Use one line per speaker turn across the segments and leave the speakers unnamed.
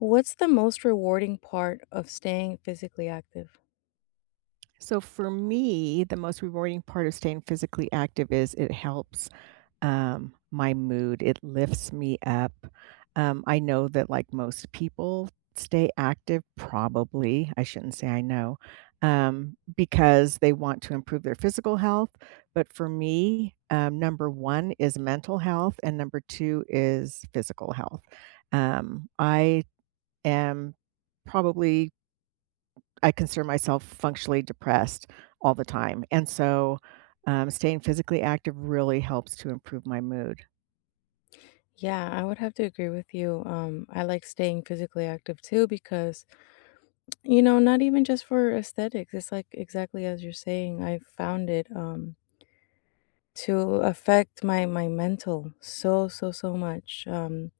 What's the most rewarding part of staying physically active?
So, for me, the most rewarding part of staying physically active is, it helps, um, my mood. It lifts me up. Um, I know that, like, most people stay active, probably, I shouldn't say I know, um, because they want to improve their physical health. But for me, um, number 1 is mental health, and number 2 is physical health. Um, I am probably I consider myself functionally depressed all the time, and so, um, staying physically active really helps to improve my mood.
Yeah, I would have to agree with you, um, I like staying physically active too because, you know, not even just for aesthetics. It's, like, exactly as you're saying. I found it, um to affect my my mental so, so, so much, um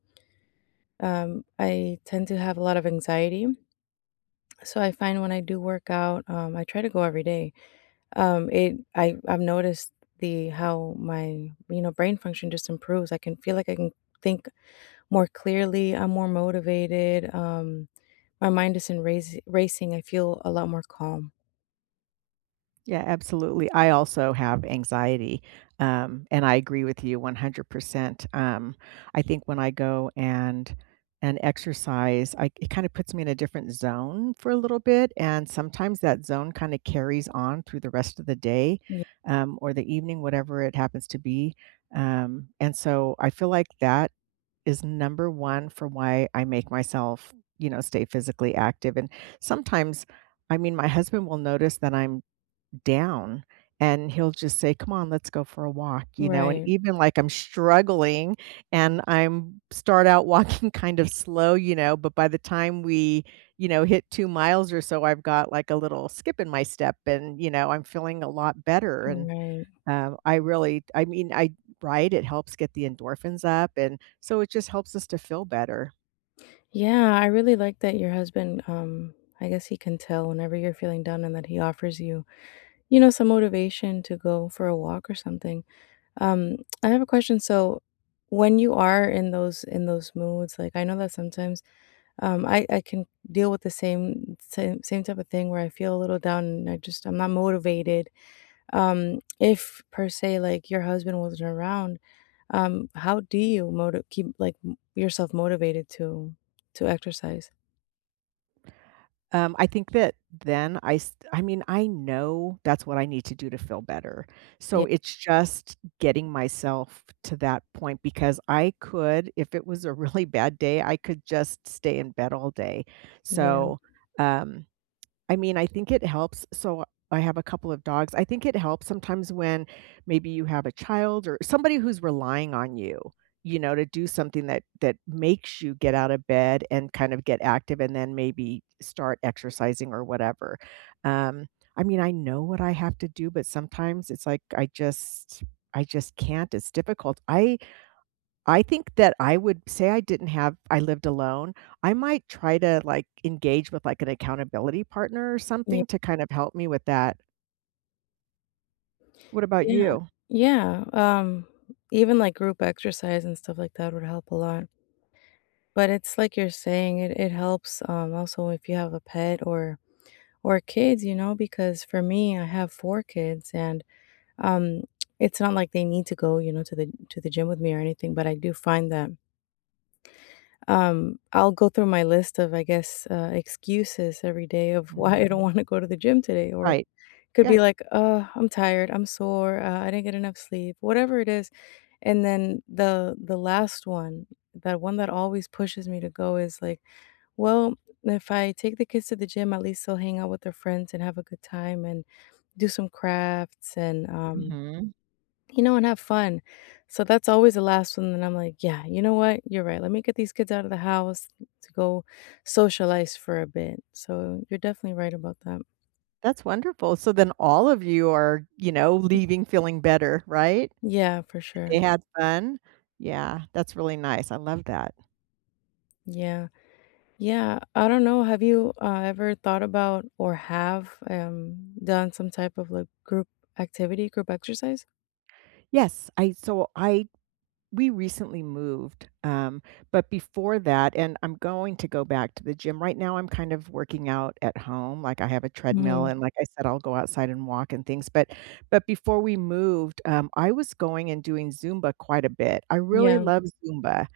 Um, I tend to have a lot of anxiety so, I find when I do work out, um I try to go every day. Um, It I I've noticed the how my, you know, brain function just improves, I can feel like I can think more clearly, I'm more motivated, um, my mind isn't raci racing, I feel a lot more calm.
Yeah, absolutely, I also have anxiety, um, and I agree with you 100%.. Um, I think when I go and and exercise, I it kinda puts me in a different zone for a little bit, and sometimes that zone kinda carries on through the rest of the day,
Ye
um, or the evening, whatever it happens to be. Um, and so, I feel like that is number 1 for why I make myself, you know, stay physically active. And sometimes, I mean, my husband will notice that I'm down, and he'll just say, "Come on. Let's go for a walk." You know? And
Right.
even, like, I'm struggling, and I'm start out walking kind of slow. You know? But by the time we, you know, hit 2 miles or so, I've got, like, a little skip in my step, and, you know, I'm feeling a lot better. And,
Right.
um, I really I mean, I Right? It helps get the endorphins up, and so it just helps us to feel better.
Yeah, I really like that your husband, um, I guess he can tell whenever you're feeling down, and that he offers you, you know, some motivation to go for a walk or something. Um, I have a question. So, when you rare in those in those moods, like, I know that sometimes, um, I I can deal with the same same same type of thing where I feel a little down, and I just I'm not motivated. Um, if, per se, like, your husband wasn't around, um, how do you moti keep, like, m yourself motivated to to exercise?
Um, I think that then I s I mean, I know that's what I need to do to feel better. So,
Ye
it's just getting myself to that point, because I could if it was a really bad day, I could just stay in bed all day.
Yeah.
So, um, I mean, I think it helps. So, I have a couple of dogs. I think it helps sometimes when maybe you have a child er somebody who's relying on you, you know, to do something that that makes you get out of bed and kind of get active, and then maybe start exercising or whatever. Um, I mean, I know what I have to do, but sometimes it's, like, I just I just can't. It's difficult. I I think that I would say I didn't have I lived alone. I might try to, like, engage with, like, an accountability partner or
Ye
something to kind of help me with that. What about
Yeah.
you?
Yeah, um, even, like, group exercise and stuff like that would help a lot. But it's like you're saying, it it helps, um, also if you have a pet or or kids, you know, because for me, I have 4 kids, and, um, it's not like they need to go, you know, to the to the gym with me or anything, but I do find that Um, I'll go through my list of, I guess, uh, excuses every day of why I don't
Mhm.
wanna go to the gym today, or
Right.
could
Yeah.
be like, "Oh, I'm tired. I'm sore. Uh, I didn't get enough sleep." Whatever it is, and then the the last one, that one that always pushes me to go is, like, "Well, if I take the kids to the gym, at least they'll hang out with their friends, and have a good time, and do some crafts and, um,
Mhm.
you know, and have fun." So, that's always the last one then I'm, like, "Yeah, you know what? You're right. Let me get these kids out of the house t to go socialize for a bit." So, you're definitely right about that.
That's wonderful. So, then all of you are, you know,
[unintelligible]
leaving feeling better, right?
Yeah, for
They
sure.
had fun? Yeah, that's really nice. I love that.
Yeah. Yeah. I don't know. Have you, ah, ever thought about or have, um, done some type of, like, group activity, group exercise?
Yes, I so, I we recently moved, um, but before that and I'm going to go back to the gym, right now I'm kind of working out at home, like, I have a treadmill,
Mhm.
and, like I said, I'll go outside and walk and things, but but before we moved, um, I was going and doing Zumba quite a bit. I really
Yeah.
love Zumba.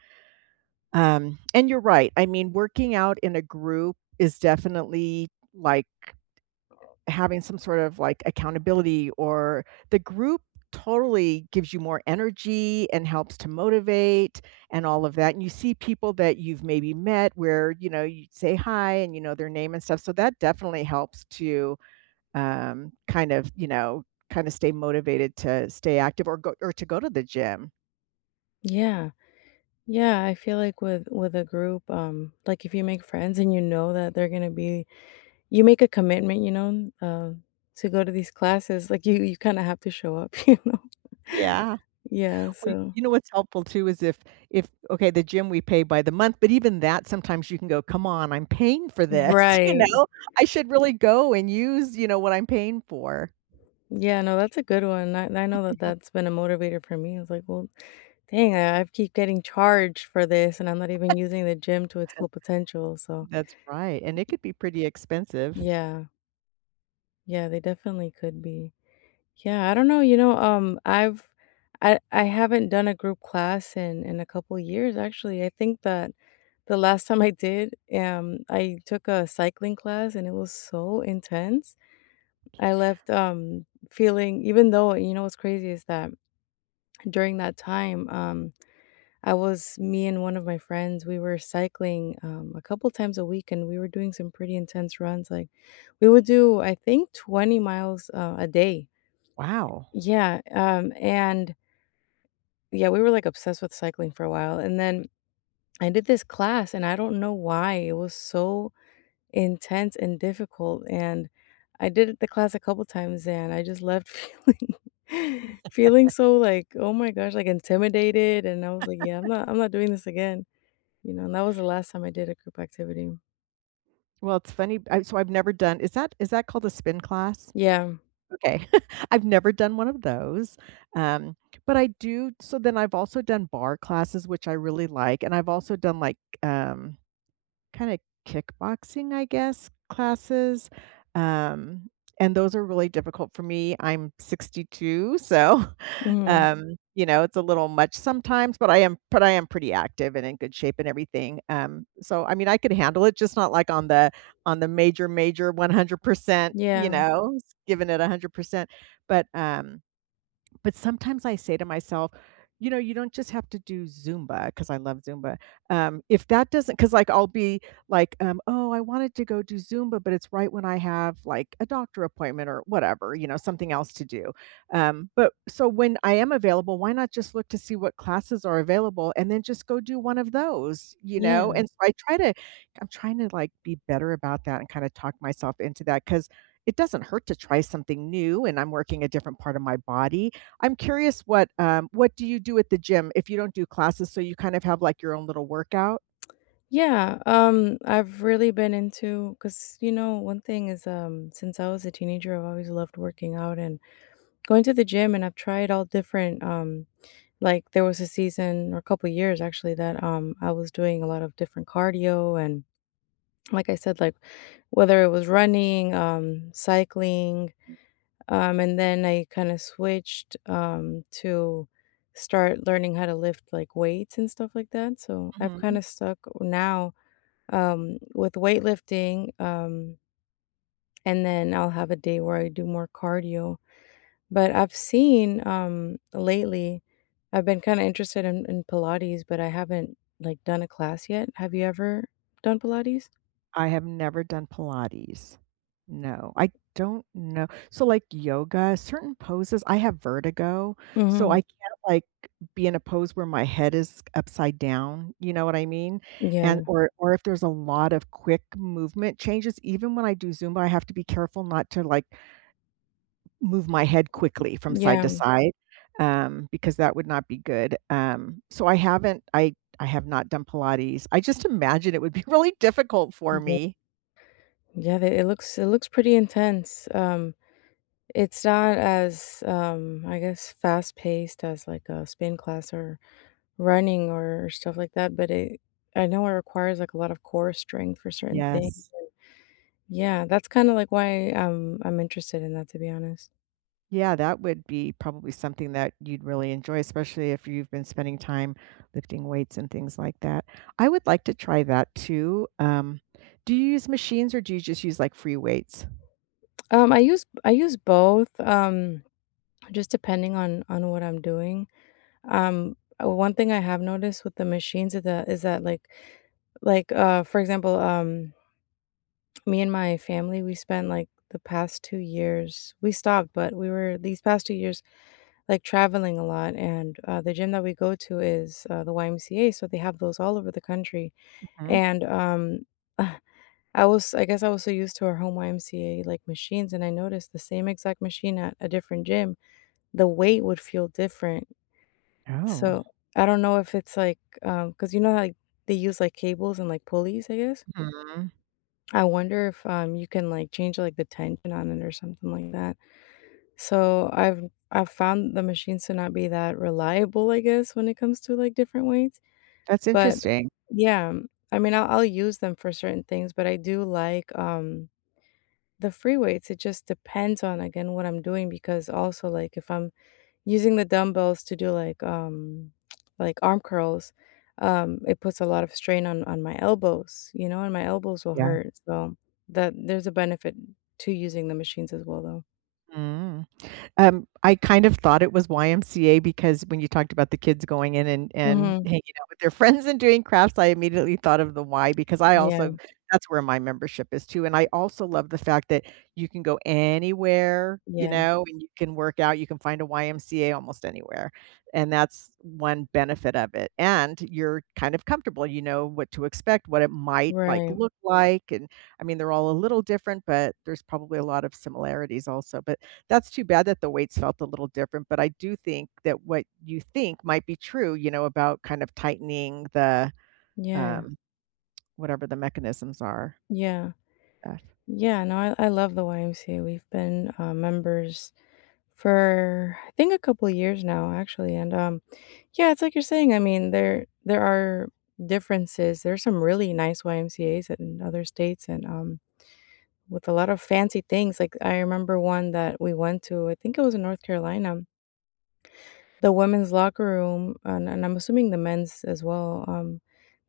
Um, and you're right. I mean, working out in a group is definitely, like having some sort of, like, accountability, or the group totally gives you more energy and helps to motivate and all of that. And you see people that you've maybe met where, you know, you’d say hi and you know their name and stuff. So, that definitely helps to, um, kind of, you know, kinda stay motivated to stay active or go or to go to the gym.
Yeah. Yeah. I feel like with with a group, um, like, if you make friends and you know that they're gonna be you make a commitment, you know, uh, to go to these classes. Like, you you kinda have to show up, you know?
Yeah.
Yeah,
Well,
so.
you know what's helpful too is if if okay, the gym, we pay by the month. But even that, sometimes you can go, "Come on, I'm paying for this." You
Right.
know? "I should really go and use, you know, what I'm paying for."
Yeah, no, that's a good one. I I know that that's been a motivator for me. I was like, "Well, dang. I keep getting charged for this, and I'm not even using the gym to its full potential." So
That's right, and it could be pretty expensive.
Yeah. Yeah, they definitely could be. Yeah, I don't know, you know, um, I've I I haven't done a group class in in a couple years, actually. I think that the last time I did, um, I took a cycling class, and it was so intense. I left, um, feeling even though you know what's crazy? Is that during that time, um, I was me and one of my friends, we were cycling, um, a couple times a week, and we were doing some pretty intense runs. Like, we would do, I think, 20 miles, uh, a day.
Wow.
Yeah, um, and Yeah, we were, like, obsessed with cycling for a while, and then I did this class, and I don't know why, it was so intense and difficult, and I did the class a couple times, and I just left feeling feeling so, like, oh my gosh, like, intimidated, and I was like, "Yeah, I'm not I'm not doing this again." You know, and that was the last time I did a group activity.
Well, it's funny b so I've never done is that is that called a spin class?
Yeah.
Okay I've never done one of those. um, but I do so then I've also done barre classes, which I really like, and I've also done, like, um, kinda kickboxing, I guess, classes, um, and those are really difficult for me. I'm 62, so,
Mhm.
um, you know, it's a little much sometimes, but I am but I am pretty active and in good shape and everything, um, so, I mean, I could handle it, just not like on the on the major, major 100%, you
Yeah.
know, giving it 100%. But, um, but sometimes I say to myself, "You know, you don't just have to do Zumba," 'cause I love Zumba, um, if that doesn't 'cause, like, I'll be like, um, "Oh, I wanted to go do Zumba," but it's right when I have, like, a doctor appointment or whatever, you know, something else to do. Um, but so, when I am available, why not just look to see what classes are available and then just go do one of those? You know?
Yeah.
And so, I try to I'm trying to, like, be better about that and kinda talk myself into that 'cause it doesn't hurt to try something new, and I'm working a different part of my body. I'm curious what, um, what do you do at the gym if you don't do classes so you kinda have, like, your own little workout?
Yeah, um, I've really been into 'cause, you know, one thing is, um, since I was a teenager, I've always loved working out and going to the gym, and I've tried all different, um, like there was a season or a couple years, actually, that, um, I was doing a lot of different cardio. And, like I said, like, whether it was running, um, cycling, um, and then I kinda switched, um, to start learning how to lift, like, weights and stuff like that, so, I've
Mhm.
kinda stuck now, um, with weightlifting, um and then I'll have a day where I do more cardio. But I've seen, um, lately, I've been kinda interested in in Pilates, but I haven't, like, done a class yet, have you ever done Pilates?
I have never done Pilates. No, I don't know so, like, yoga, certain poses I have vertigo, so I
Mhm.
can't, like, be in a pose where my head is upside down. You know what I mean? And
Yeah.
or or if there's a lot of quick movement changes, even when I do Zumba, have to be careful not to, like move my head quickly from
Yeah.
side-to-side, um, because that would not be good, um, so, I haven't I I have not done Pilates I just imagine it would be really difficult for
Yep.
me.
Yeah, th it looks it looks pretty intense. Um, it's not as, um, I guess, fast paced as, like, a spin class or running or stuff like that, but it I know it requires, like, a lot of core strength for certain things
Yes.
Yeah that's kinda, like, why I'm I'm interested in that, to be honest.
Yeah, that would be probably something that you'd really enjoy, especially if you've been spending time lifting weights and things like that. I would like to try that too, um, do you use machines, or do you just use, like, free weights?
Um, I use b I use both, um, just depending on on what I'm doing. Um, 1 thing I have noticed with the machines is the is that, like like, uh, for example, um me and my family, we spent, like, the past 2 years we stopped, but we were, these past 2 years, like, traveling a lot. And, uh, the gym that we go to is, uh, the YMCA, so they have those all over the country.
Mhm.
And, um, I was I guess I was so used to our home YMCA, like, machines, and I noticed the same exact machine at a different gym. The weight would feel different.
Oh.
So, I don't know if it's like, um 'cause, you know, like, they use, like, cables and, like, pulleys, I guess?
Mhm.
I wonder if, um, you can, like, change, like, the tension on it or something like that. So, I've I've found the machines to not be that reliable, I guess, when it comes to, like, different weights.
That's
But
interesting.
yeah. I mean, I'll I'll use them for certain things, but I do like, um, the free weights. It just depends on, again, what I'm doing because, also, like, if I'm using the dumbbells to do, like, um, like arm curls, um, it puts a lot of strain on on my elbows, you know? And my elbows will
Yeah.
hurt. So that there's a benefit to using the machines as well, though.
Mm. Um, I kind of thought it was YMCA because when you talked about the kids going in and and
Mhm.
hanging out with their friends and doing crafts, I immediately thought of the Y because I
Yeah.
also that's where my membership is too, and I also love the fact that you can go anywhere, you
Yeah.
know? You can work out, you can find a YMCA almost anywhere, and that's one benefit of it. And you're kind of comfortable, you know what to expect, what it might, like,
Right.
look like, and, I mean, they're all a little different, but there's probably a lot of similarities also, but that's too bad that the weights felt a little different, but I do think that what you think might be true, you know, about kind of tightening the,
Yeah.
um, whatever the mechanisms are.
Yeah.
Uh
Yeah. No, I I love the YMCA, we've been, uh, members for, I think, a couple years now, actually, and, um yeah, it's like you're saying, I mean, there there are differences, there are some really nice YMCAs in other states and, um, with a lot of fancy things. Like, I remember 1 that we went to. I think it was in North Carolina. The women's locker room, uh and I'm assuming the men's as well, um,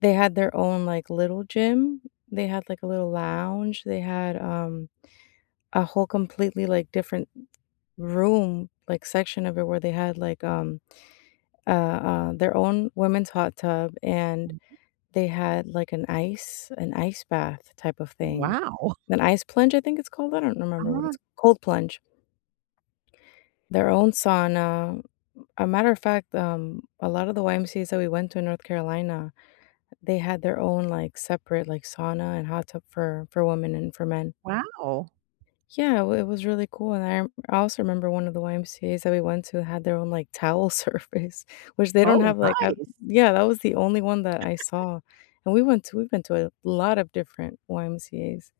they had their own, like, little gym. They had, like, a little lounge. They had, um, a whole completely, like, different room, like, section of it where they had, like, um, uh uh, their own women's hot tub, and
Mhm.
they had, like, an ice an ice bath type of thing.
Wow.
An ice plunge, I think it's called, I don't remember what
Uh.
it's cold plunge. Their own sauna. A matter of fact, um, a lot of the YMCAs that we went to in North Carolina, they had their own, like, separate, like, sauna and hot tub for for women and for men.
Wow.
Yeah, it wa it was really cool, and I I also remember one of the YMCAs that we went to had their own, like, towel service, which they don't
Oh,
have, like, a
nice!
yeah, that was the only one that I saw. And we went to we went to a lot of different YMCAs.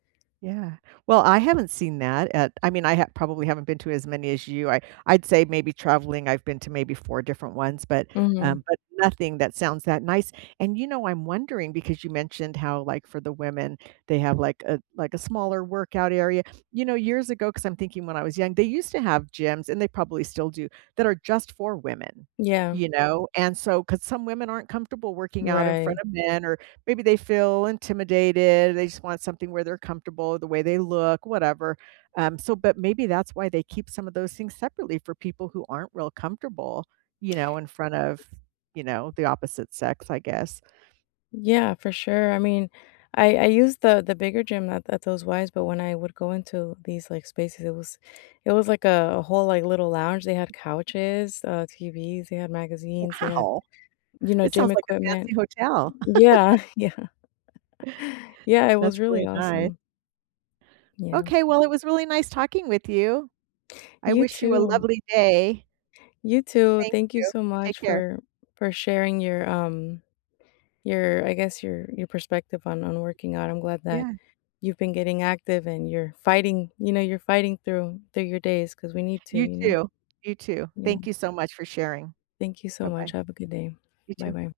Yeah. Well, I haven't seen that at I mean, I ha probably haven't been to as many as you. I I'd say maybe traveling, I've been to maybe 4 different ones, but,
Mhm.
um, but nothing that sounds that nice. And, you know, I'm wondering because you mentioned how, like, for the women, they have, like, a like, a smaller workout area. You know, years ago, 'cause I'm thinking when I was young, they used to have gyms, and they probably still do, that are just for women,
Yeah.
you know? And so 'cause some women aren't comfortable working out in front
Right.
of men or maybe they feel intimidated, they just want something where they're comfortable, the way they look, whatever. Um, so but maybe that's why they keep some of those things separately for people who aren't real comfortable, you know, in front of, you know, the opposite sex, I guess.
Yeah. For sure, I mean, I I used the the bigger gym at at those Ys, but when I would go into these, like, spaces, it was it was like a a whole, like, little lounge, they had couches, uh, TVs. They had magazines, they had,
Wow.
you know,
It
gym
sounds like a fancy
equipment.
hotel.
Yeah. Yeah. Yeah, it was
That's
really
really nice.
awesome. Yeah.
Okay, well, it was really nice talking with you. I
You
wish you a
too.
lovely day.
You too.
Thank
Thank you
you.
so
Take
much
care.
for for sharing your, um, your, I guess, your your perspective on on working out, I'm glad that
Yeah.
you've been getting active and you're fighting, you know, you're fighting through through your days 'cause we need to,
You
you know?
too. You too.
Yeah.
Thank you so much for sharing.
Thank you so much,
Bye-bye.
have a good day.
You too.
Bye-bye.